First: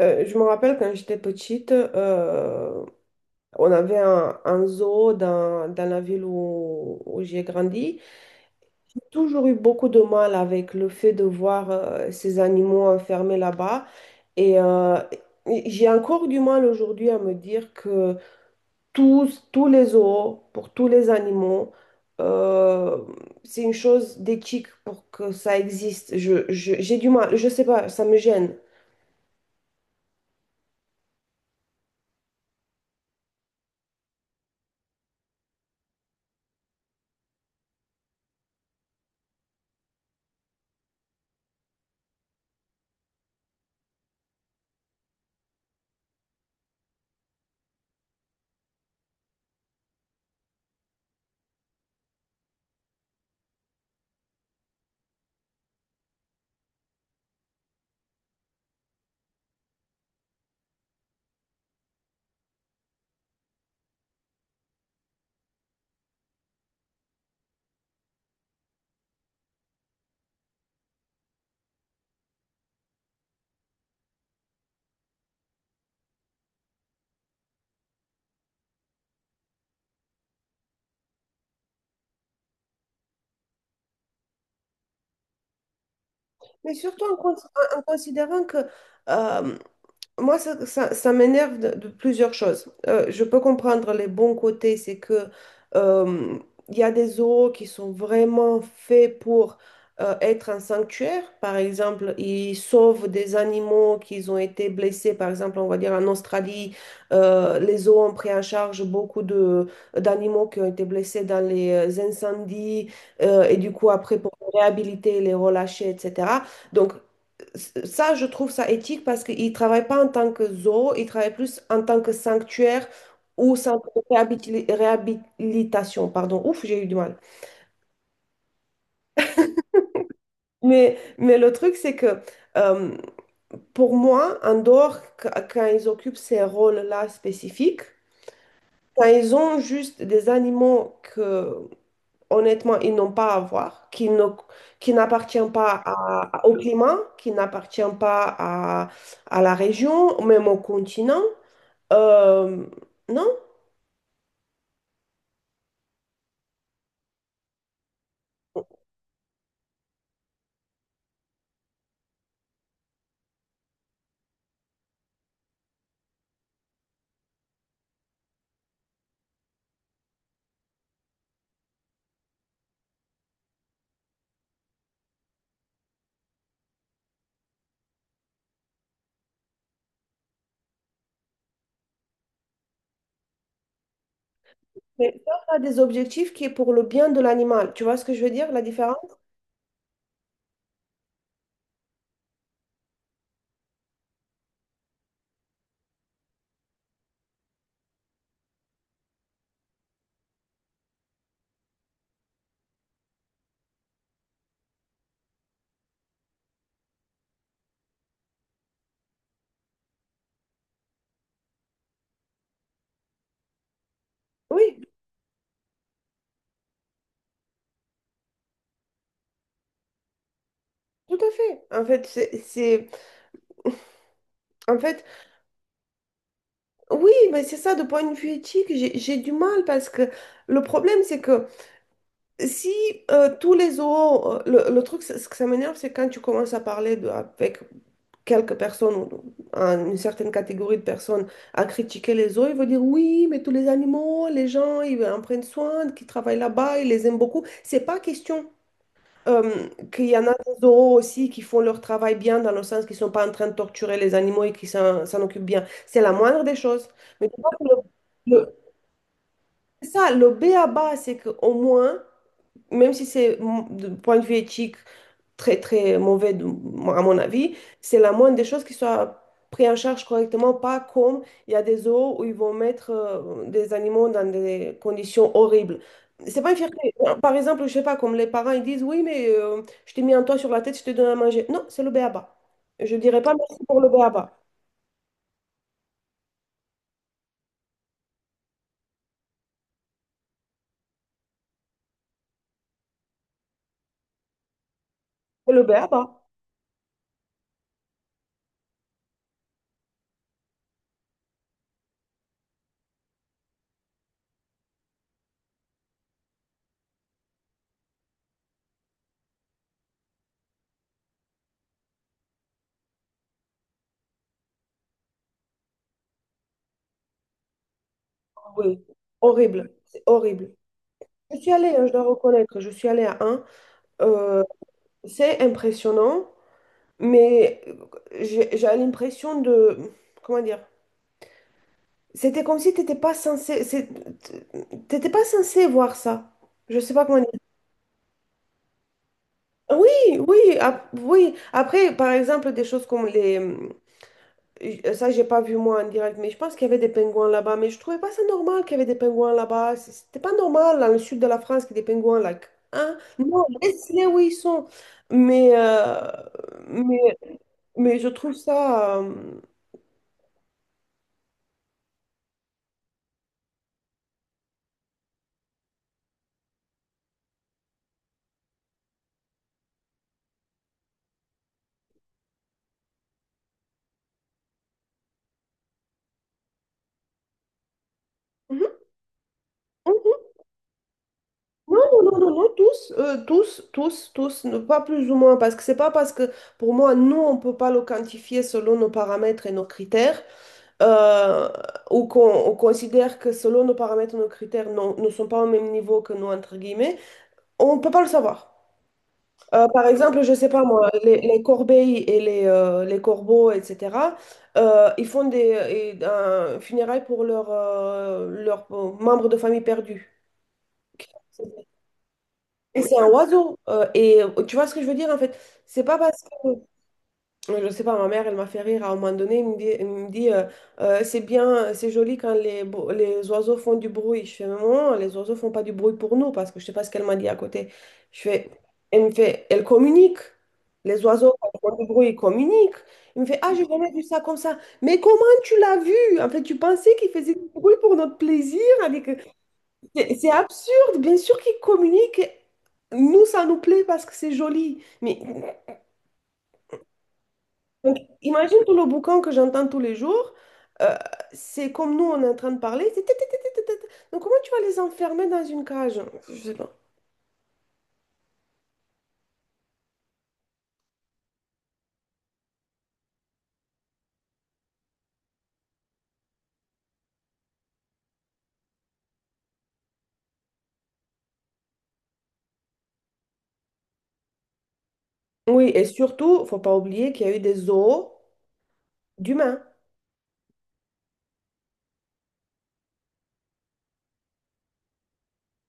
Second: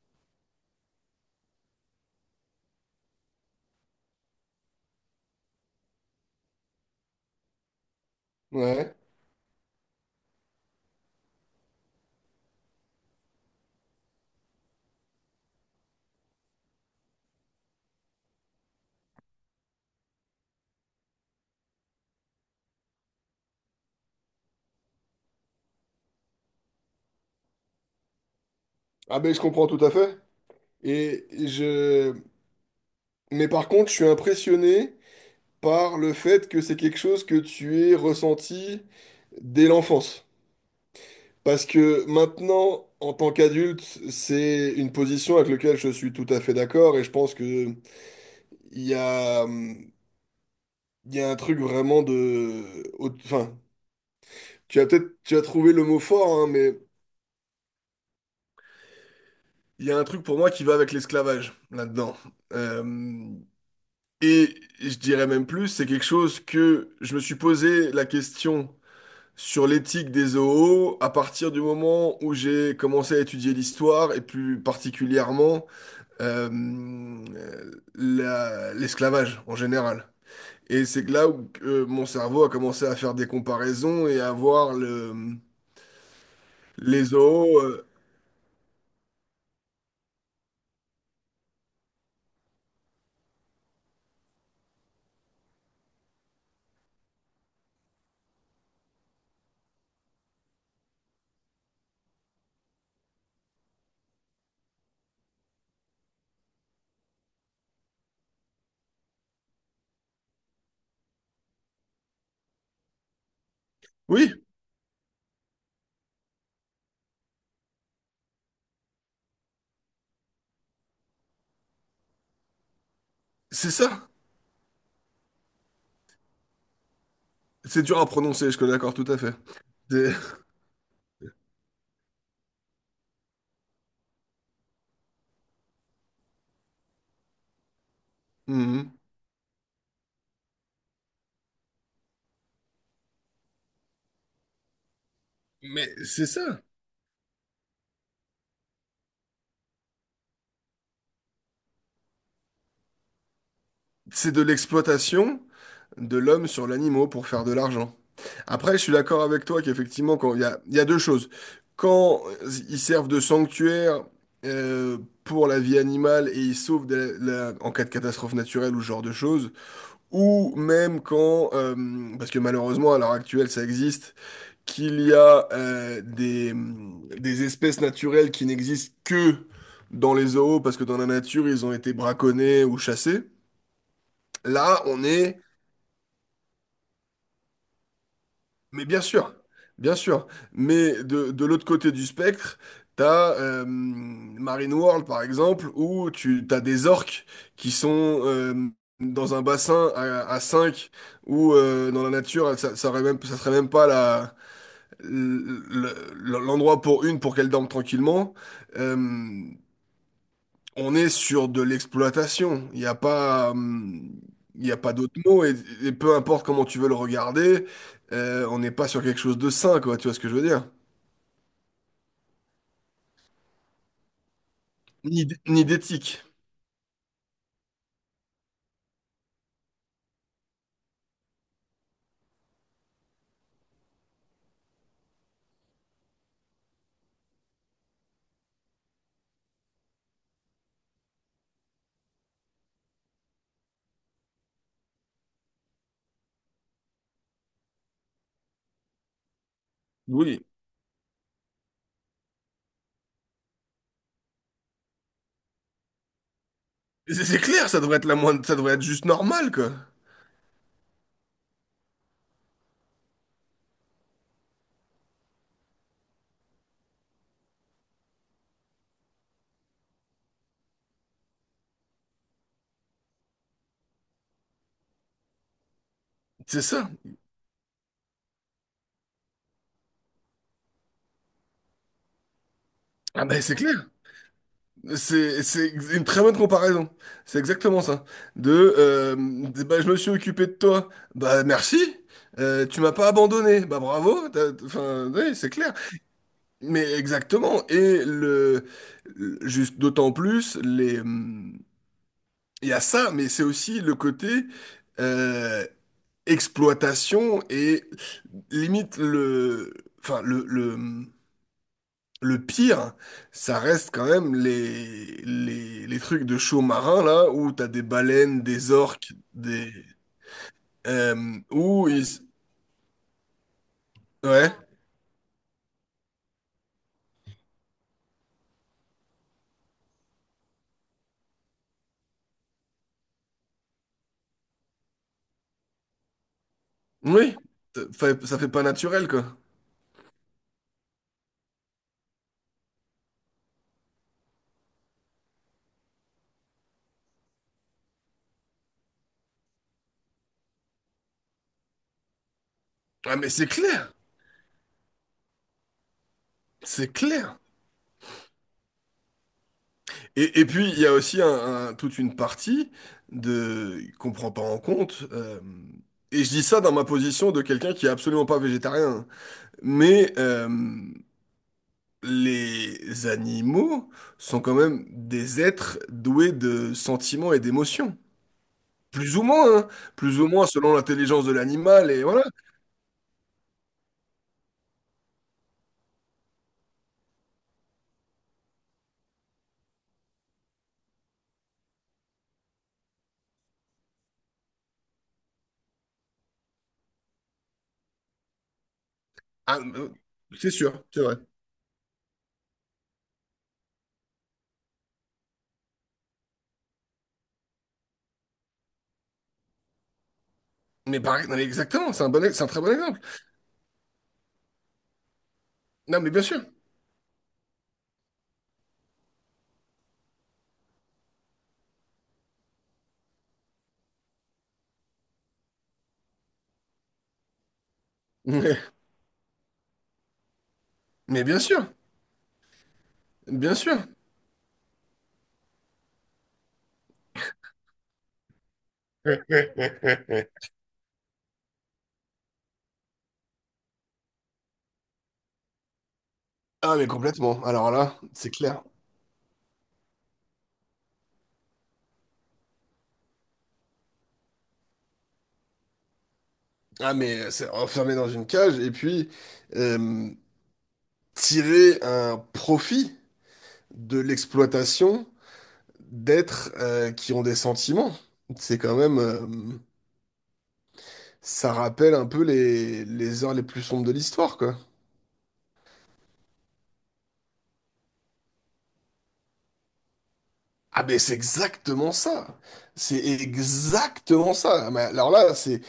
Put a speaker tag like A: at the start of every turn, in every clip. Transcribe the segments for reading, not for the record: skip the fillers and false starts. A: Je me rappelle quand j'étais petite, on avait un zoo dans la ville où j'ai grandi.
B: Ouais.
A: J'ai toujours eu beaucoup de mal avec le fait de voir ces animaux enfermés là-bas. Et euh, j'ai encore du mal aujourd'hui à me dire que tous les zoos, pour tous les animaux, euh, c'est une chose d'éthique pour que ça existe. J'ai du mal, je sais pas, ça me gêne.
B: Ah ben je comprends tout à fait. Et je... Mais par contre, je suis impressionné par le fait que c'est quelque chose que tu aies ressenti dès l'enfance. Parce que maintenant, en tant qu'adulte, c'est une position avec laquelle je suis tout à fait d'accord et je pense que il y a, hum, il y a un truc vraiment de... Enfin, tu as peut-être tu as trouvé le mot fort, hein, mais il y a un truc pour moi qui va avec l'esclavage là-dedans. Euh, Et je dirais même plus, c'est quelque chose que je me suis posé la question sur l'éthique des zoos à partir du moment où j'ai commencé à étudier l'histoire et plus particulièrement euh, l'esclavage en général. Et c'est que là où mon cerveau a commencé à faire des comparaisons et à voir
A: Mais surtout
B: les zoos.
A: en considérant que... euh, Moi, ça m'énerve de plusieurs choses. Je peux comprendre les bons côtés, c'est que euh, il y a des zoos qui sont vraiment faits pour être un sanctuaire. Par exemple, ils sauvent des animaux qui ont été blessés. Par exemple, on va dire en Australie, les zoos ont pris en charge beaucoup de d'animaux qui ont été blessés dans les incendies et du coup après pour
B: Oui,
A: les réhabiliter, les relâcher, etc. Donc ça, je trouve ça éthique parce qu'ils ne travaillent pas en tant que zoo, ils travaillent plus en tant que sanctuaire ou
B: c'est
A: centre de
B: ça.
A: réhabilitation. Pardon, ouf, j'ai eu du mal.
B: C'est dur à prononcer, je suis d'accord tout à fait. C'est
A: Mais le truc, c'est que euh, pour moi, en dehors, quand ils occupent ces rôles-là spécifiques,
B: Mhm.
A: quand ils ont juste des animaux que, honnêtement, ils n'ont pas à voir, qui n'appartiennent pas
B: Mais c'est
A: au
B: ça.
A: climat, qui n'appartiennent pas à la région, même au continent. Euh, non,
B: C'est de l'exploitation de l'homme sur l'animaux pour faire de l'argent. Après, je suis d'accord avec toi qu'effectivement, quand il y a deux choses. Quand ils servent de sanctuaire euh, pour la vie animale et ils sauvent de en cas de catastrophe naturelle ou ce genre de choses, ou même quand, parce que malheureusement à l'heure actuelle ça existe, qu'il y a des espèces naturelles qui n'existent que dans les zoos parce que dans la nature ils ont été braconnés ou chassés. Là, on
A: mais ça
B: est.
A: ça a des objectifs qui est pour le bien de l'animal. Tu vois ce que je veux dire, la
B: Mais bien
A: différence?
B: sûr, bien sûr. Mais de l'autre côté du spectre, t'as Marine World, par exemple, où tu t'as des orques qui sont dans un bassin à 5, où dans la nature, ça aurait même, ça serait même pas l'endroit pour une pour qu'elle dorme tranquillement. Euh, on est sur de l'exploitation. Il n'y a pas, il y a
A: Oui,
B: pas d'autre mot. Et peu importe comment tu veux le regarder, on n'est pas sur quelque chose de sain, quoi. Tu vois ce que je veux dire?
A: tout à fait. En fait, en fait,
B: Ni d'éthique.
A: oui, mais c'est ça, de point de vue éthique, j'ai du mal parce que le problème, c'est que si tous les zoos, le truc, ce que ça m'énerve, c'est quand tu commences à parler avec quelques personnes, ou une certaine catégorie de personnes, à critiquer les zoos, ils vont dire oui, mais tous les animaux, les gens, ils en prennent soin, qui travaillent là-bas, ils les aiment beaucoup. C'est pas question. Qu'il y en a
B: Oui.
A: des oraux aussi qui font leur travail bien, dans le sens qu'ils ne sont pas en train de torturer les animaux et qui s'en occupent bien. C'est la moindre des choses. Mais tu
B: C'est
A: vois que
B: clair, ça devrait être la
A: le,
B: moindre,
A: le-
B: ça devrait être juste normal, quoi.
A: c'est ça, le béaba, c'est qu'au moins, même si c'est de point de vue éthique très très mauvais à mon avis, c'est la moindre des choses qui soit pris en charge correctement, pas comme il y a des zoos où ils vont mettre des animaux dans des conditions horribles. C'est pas une
B: C'est
A: fierté.
B: ça.
A: Par exemple, je sais pas, comme les parents ils disent, oui, mais je t'ai mis un toit sur la tête, je te donne à manger. Non, c'est le béaba. Je dirais
B: Ah
A: pas
B: ben c'est
A: merci pour
B: clair.
A: le béaba.
B: C'est une très bonne comparaison. C'est exactement ça. De, bah, je me suis occupé de toi. Bah merci. Tu m'as pas abandonné. Bah bravo. Enfin, oui, c'est
A: Hello
B: clair.
A: Beaba.
B: Mais exactement. Et juste d'autant plus, il y a ça, mais c'est aussi le côté euh, exploitation et limite enfin le pire, ça reste quand même les trucs de show marin là où t'as des baleines, des
A: Oui,
B: orques,
A: horrible, c'est horrible. Je suis allée, hein,
B: où
A: je dois
B: ils,
A: reconnaître, je suis allée à un. Euh,
B: ouais,
A: c'est impressionnant, mais j'ai l'impression de... Comment dire? C'était comme si tu n'étais pas censé... T'étais pas censé voir ça. Je sais pas comment dire.
B: oui, ça fait pas naturel quoi.
A: Oui, oui, oui. Après, par exemple, des choses comme les... Ça, j'ai pas vu moi en direct, mais je pense qu'il y avait des pingouins là-bas. Mais je trouvais pas ça normal qu'il y avait des pingouins là-bas. C'était pas normal dans le sud de la France qu'il y ait des pingouins là. Hein?
B: Ah mais
A: Non,
B: c'est clair,
A: laisse-les où ils sont. Mais, euh,
B: c'est
A: mais,
B: clair.
A: mais je trouve ça...
B: Et puis, il y a aussi toute une partie de qu'on prend pas en compte. Et je dis ça dans ma position de quelqu'un qui est absolument pas végétarien. Mais les animaux sont quand même des êtres doués de sentiments et d'émotions. Plus ou moins, hein. Plus
A: mhm.
B: ou moins selon l'intelligence de
A: Non,
B: l'animal. Et
A: non, non,
B: voilà.
A: non, non, tous, tous, tous, tous, pas plus ou moins, parce que c'est pas parce que, pour moi, nous, on peut pas le quantifier selon nos paramètres et nos critères. euh, ou qu'on on considère que selon nos paramètres, nos critères ne sont pas au même niveau que nous, entre guillemets, on ne peut pas le savoir.
B: Ah,
A: Par
B: euh,
A: exemple, je ne sais
B: c'est
A: pas
B: sûr,
A: moi,
B: c'est vrai.
A: les corbeilles et les corbeaux, etc., ils font un funérailles pour leurs membres de famille perdus.
B: Mais pareil, non, mais exactement, c'est un très bon
A: Et c'est
B: exemple.
A: un oiseau. Et tu vois ce que je veux dire, en fait? C'est pas
B: Non, mais
A: parce
B: bien sûr.
A: que. Je sais pas, ma mère, elle m'a fait rire à un moment donné. Elle me dit, c'est bien, c'est joli quand les oiseaux font du bruit. Je fais, maman, les oiseaux font pas du bruit pour nous parce que je sais pas ce qu'elle m'a dit à côté. Je fais, elle me fait, elle communique. Les
B: Mais
A: oiseaux,
B: bien
A: quand ils
B: sûr,
A: font du bruit, ils communiquent. Il me fait, ah,
B: bien
A: j'ai
B: sûr.
A: jamais vu ça comme ça. Mais comment tu l'as vu? En fait, tu pensais qu'ils faisaient du bruit pour notre plaisir? Avec... C'est absurde. Bien sûr qu'ils communiquent. Nous, ça nous plaît parce que c'est joli. Mais
B: Ah mais complètement. Alors
A: donc,
B: là, c'est
A: imagine
B: clair.
A: tout le boucan que j'entends tous les jours. euh, c'est comme nous, on est en train de parler. C'est tut, tut, tut, tut, tut. Donc, comment tu vas les enfermer dans une cage? Je sais pas.
B: Ah mais c'est enfermé dans une cage et puis euh, tirer un profit de l'exploitation d'êtres qui ont des sentiments. C'est quand même ça rappelle un peu les heures les plus sombres de l'histoire quoi.
A: Oui, et surtout, faut pas oublier qu'il y a eu des zoos d'humains.
B: Ah mais c'est exactement ça. C'est exactement ça. Ah, mais alors là,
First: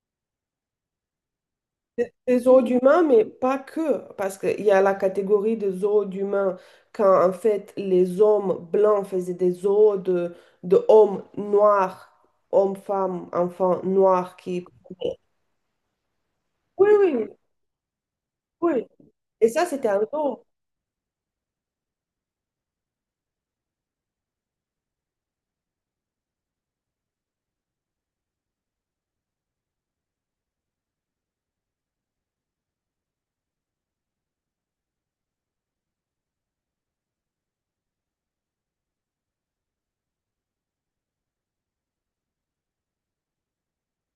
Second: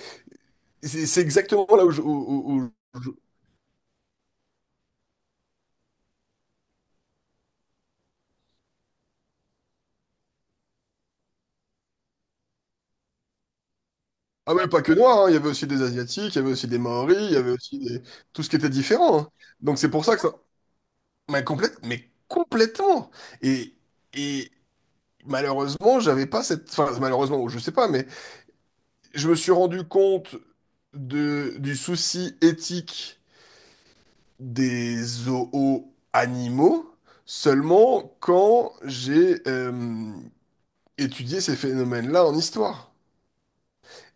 B: c'est exactement là où je, où-
A: Des zoos
B: où-
A: d'humains,
B: où
A: mais pas que. Parce qu'il y a la catégorie des zoos d'humains quand, en fait, les hommes blancs faisaient des zoos de hommes noirs, hommes, femmes, enfants noirs
B: Ah
A: qui...
B: ouais, pas que noirs, hein, il y avait aussi des Asiatiques, il y avait aussi des
A: Oui,
B: Maoris,
A: oui,
B: il y avait aussi des... tout ce qui était
A: oui.
B: différent. Hein.
A: Et ça,
B: Donc
A: c'était
B: c'est
A: un
B: pour ça que ça...
A: zoo.
B: Mais, complète... Mais complètement! Et... et malheureusement, j'avais pas cette... Enfin, malheureusement, ou je sais pas, mais je me suis rendu compte de... du souci éthique des zoos animaux seulement quand j'ai étudié ces phénomènes-là en histoire.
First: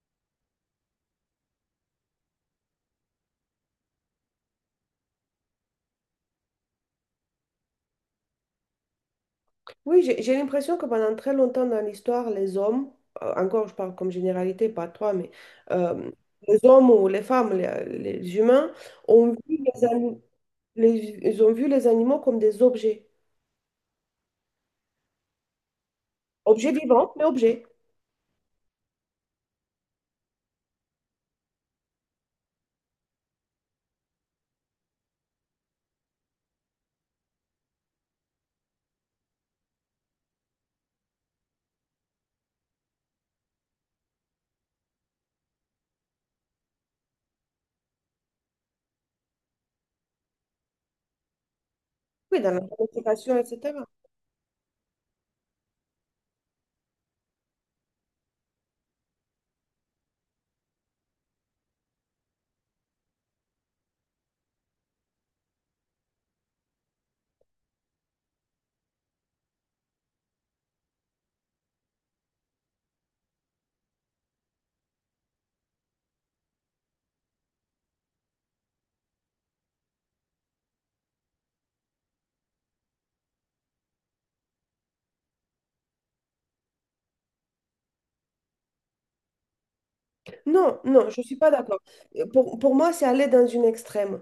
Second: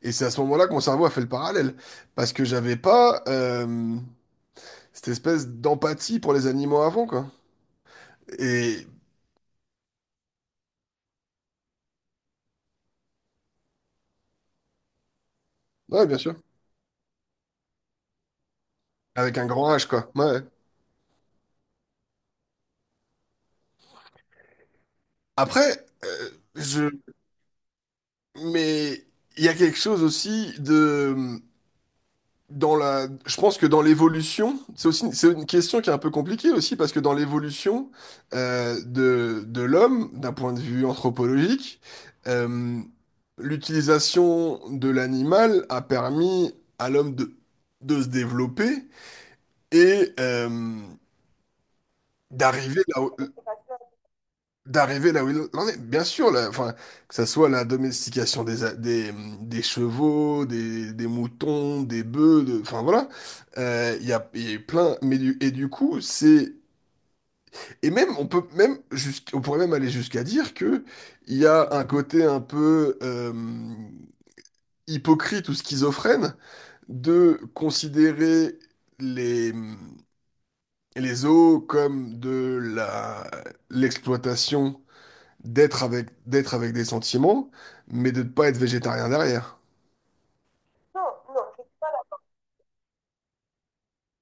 B: Et c'est à ce moment-là que mon cerveau a fait le parallèle. Parce que j'avais pas... cette espèce d'empathie pour les animaux avant, quoi. Et
A: Oui, j'ai l'impression que pendant très longtemps dans l'histoire, les hommes, encore je parle comme généralité, pas toi, mais
B: Ouais,
A: euh,
B: bien sûr.
A: les hommes ou les femmes, les humains, ont
B: Avec un
A: vu
B: grand
A: les,
B: H, quoi.
A: ani-
B: Ouais.
A: les- ils ont vu les animaux comme des objets.
B: Après,
A: Objets
B: je...
A: vivants, mais objets.
B: Mais il y a quelque chose aussi de... Dans la... Je pense que dans l'évolution, c'est aussi c'est une question qui est un peu compliquée aussi, parce que dans l'évolution de l'homme, d'un point de vue anthropologique, euh, l'utilisation de l'animal a permis à l'homme de se développer et,
A: Oui, dans la
B: d'arriver là où,
A: domestication, etc.
B: d'arriver là où il en est. Bien sûr, là, enfin, que ça soit la domestication des chevaux, des moutons, des bœufs, de, enfin voilà, il y a eu plein. Et du coup, c'est et même on peut même on pourrait même aller jusqu'à dire que il y a un côté un peu hypocrite ou schizophrène de considérer les les zoos comme de la l'exploitation d'être avec des sentiments, mais de ne pas être végétarien derrière.
A: Non, non, je ne suis pas d'accord. Pour moi, c'est aller dans une extrême.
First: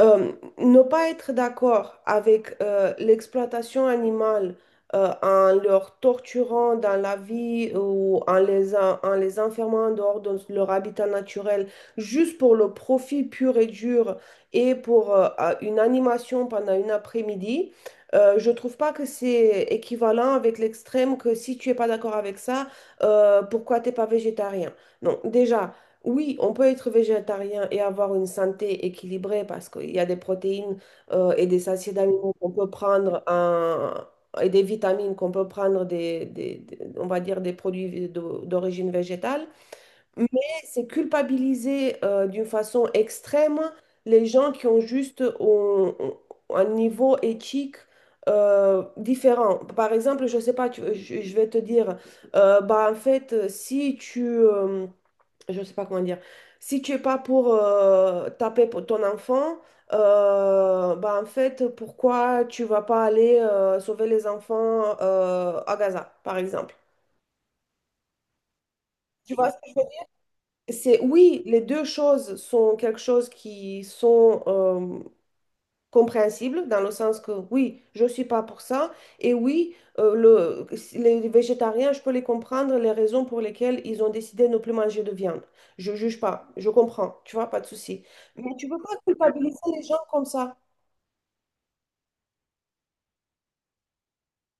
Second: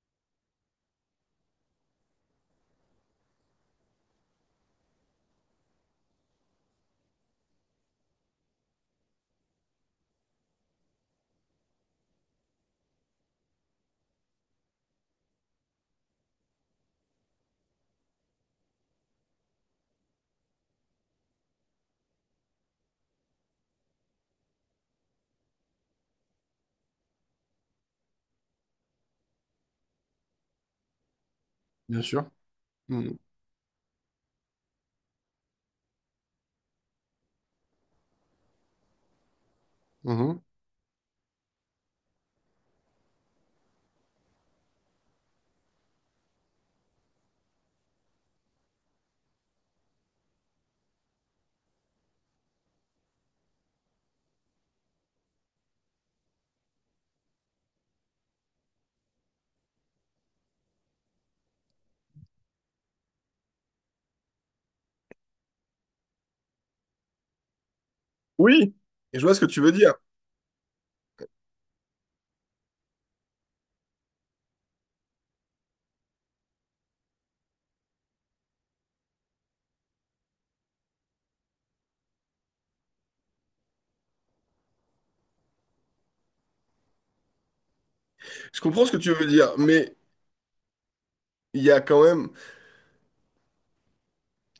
A: Euh, Ne pas être d'accord avec l'exploitation animale en leur torturant dans la vie ou en les enfermant en dehors de leur habitat naturel, juste pour le profit pur et dur et pour une animation pendant une après-midi, je trouve pas que c'est équivalent avec l'extrême que si tu es pas d'accord avec ça, pourquoi t'es pas végétarien? Non, déjà, oui, on peut être végétarien et avoir une santé équilibrée parce qu'il y a des protéines et des acides
B: Bien sûr.
A: aminés qu'on peut
B: Mhm.
A: et des vitamines qu'on peut prendre on va dire des produits d'origine végétale. Mais
B: Mhm.
A: c'est culpabiliser d'une façon extrême les gens qui ont juste un niveau éthique différent. Par exemple, je sais pas, je vais te dire, bah en fait, si tu je ne sais pas comment dire, si tu es pas pour taper pour ton enfant, bah en fait, pourquoi tu vas pas aller sauver les enfants à Gaza, par exemple?
B: Oui, et je
A: Tu
B: vois ce que
A: vois,
B: tu veux dire.
A: c'est oui, les deux choses sont quelque chose qui sont compréhensible dans le sens que oui, je ne suis pas pour ça et oui, les végétariens, je peux les comprendre, les raisons pour lesquelles ils ont décidé de ne plus manger de viande. Je juge pas, je comprends, tu vois, pas de souci. Mais
B: Je
A: tu peux
B: comprends ce
A: pas
B: que tu veux dire,
A: culpabiliser les
B: mais
A: gens comme ça.
B: il y a quand même,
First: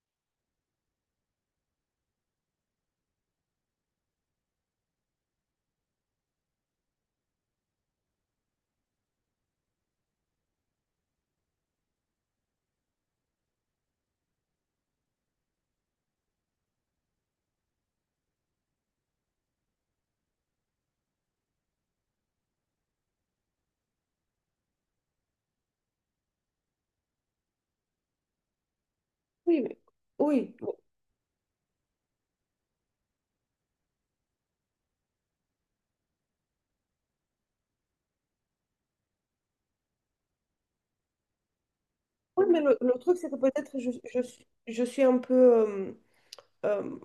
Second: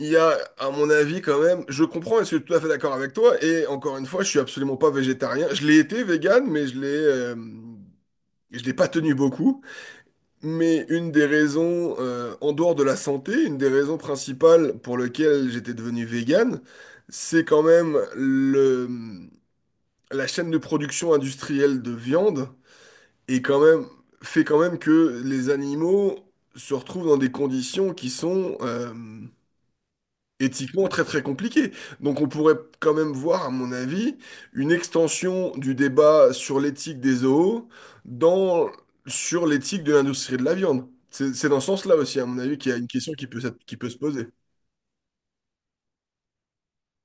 B: il y a, à mon avis, quand même, je comprends et je suis tout à fait d'accord avec toi. Et encore une fois, je suis absolument pas végétarien. Je l'ai été vegan, mais je l'ai pas tenu beaucoup. Mais une des raisons, en dehors de la santé, une des raisons principales pour lesquelles j'étais devenu vegan, c'est quand même la chaîne de production industrielle de viande est quand même, fait quand même que les animaux se retrouvent dans des conditions qui sont
A: Oui, mais, oui, mais-
B: éthiquement très très compliquées. Donc on pourrait quand même voir, à mon avis, une extension du débat sur l'éthique des zoos dans, sur l'éthique de l'industrie de la viande. C'est dans ce sens-là aussi, à mon
A: oui,
B: avis,
A: mais
B: qu'il y
A: le,
B: a une
A: le
B: question
A: truc,
B: qui
A: c'est que
B: peut, qui
A: peut-être je,
B: peut se
A: je,
B: poser.
A: suis je suis un peu... euh,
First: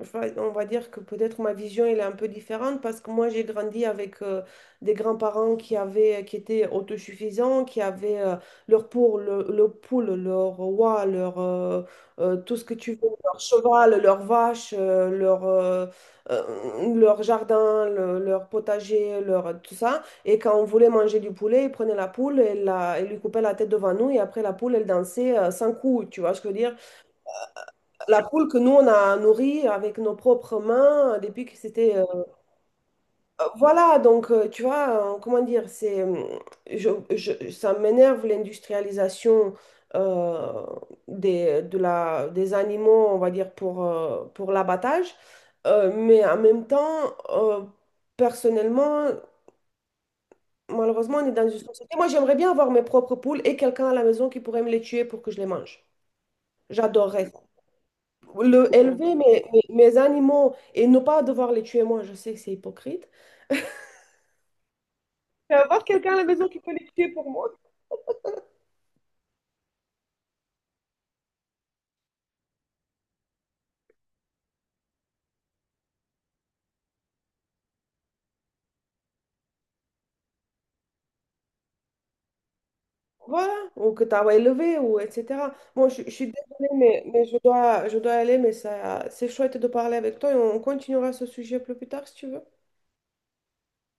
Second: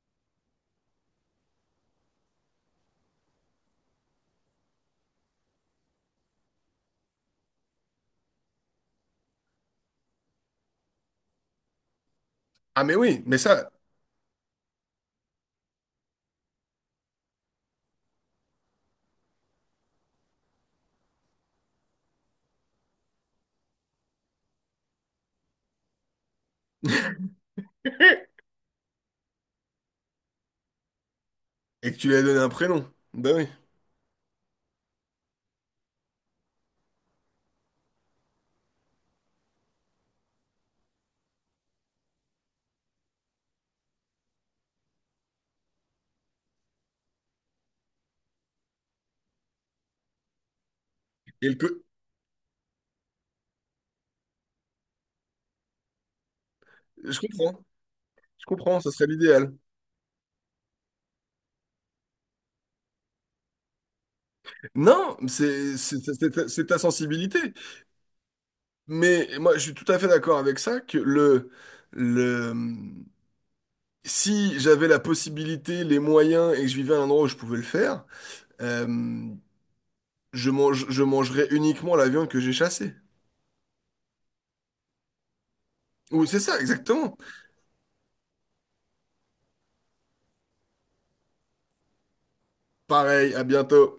A: Enfin, on va dire que peut-être ma vision elle est un peu différente parce que moi j'ai grandi avec des grands-parents qui étaient autosuffisants, qui avaient leur poule, leur oie, leur tout ce que
B: Ah
A: tu
B: mais
A: veux,
B: oui,
A: leur
B: mais ça,
A: cheval, leur vache, leur jardin, leur potager, leur tout ça. Et quand on voulait manger du poulet, ils prenaient la poule ils lui coupaient la tête devant nous et après la poule elle dansait sans coups, tu vois ce que je veux dire? La poule que nous, on a nourrie avec nos propres mains depuis que
B: et
A: c'était...
B: que tu lui as donné un prénom. Ben oui.
A: Voilà, donc, tu vois, comment dire, c'est... je- ça m'énerve l'industrialisation euh, des animaux, on va dire, pour l'abattage. Mais en même temps, personnellement, malheureusement, on est dans
B: Et le
A: une
B: co-
A: société... Moi, j'aimerais bien avoir mes propres poules et quelqu'un à la maison qui pourrait me les tuer pour que je les mange.
B: je
A: J'adorerais
B: comprends, je comprends, ça serait
A: élever mes,
B: l'idéal.
A: mes, mes animaux et ne pas devoir les tuer moi, je sais que c'est hypocrite.
B: Non,
A: Je vais avoir quelqu'un à la maison qui
B: c'est
A: peut
B: ta
A: les tuer pour
B: sensibilité.
A: moi.
B: Mais moi, je suis tout à fait d'accord avec ça, que le, si j'avais la possibilité, les moyens et que je vivais à un endroit où je pouvais le faire, euh, je mangerais uniquement la viande que j'ai chassée.
A: Voilà, ou que tu as élevé, ou etc. Bon, je suis
B: Ou c'est ça,
A: désolée, mais,
B: exactement.
A: mais je dois aller, mais ça, c'est chouette de parler avec toi et on continuera ce sujet plus tard si tu veux.
B: Pareil, à bientôt.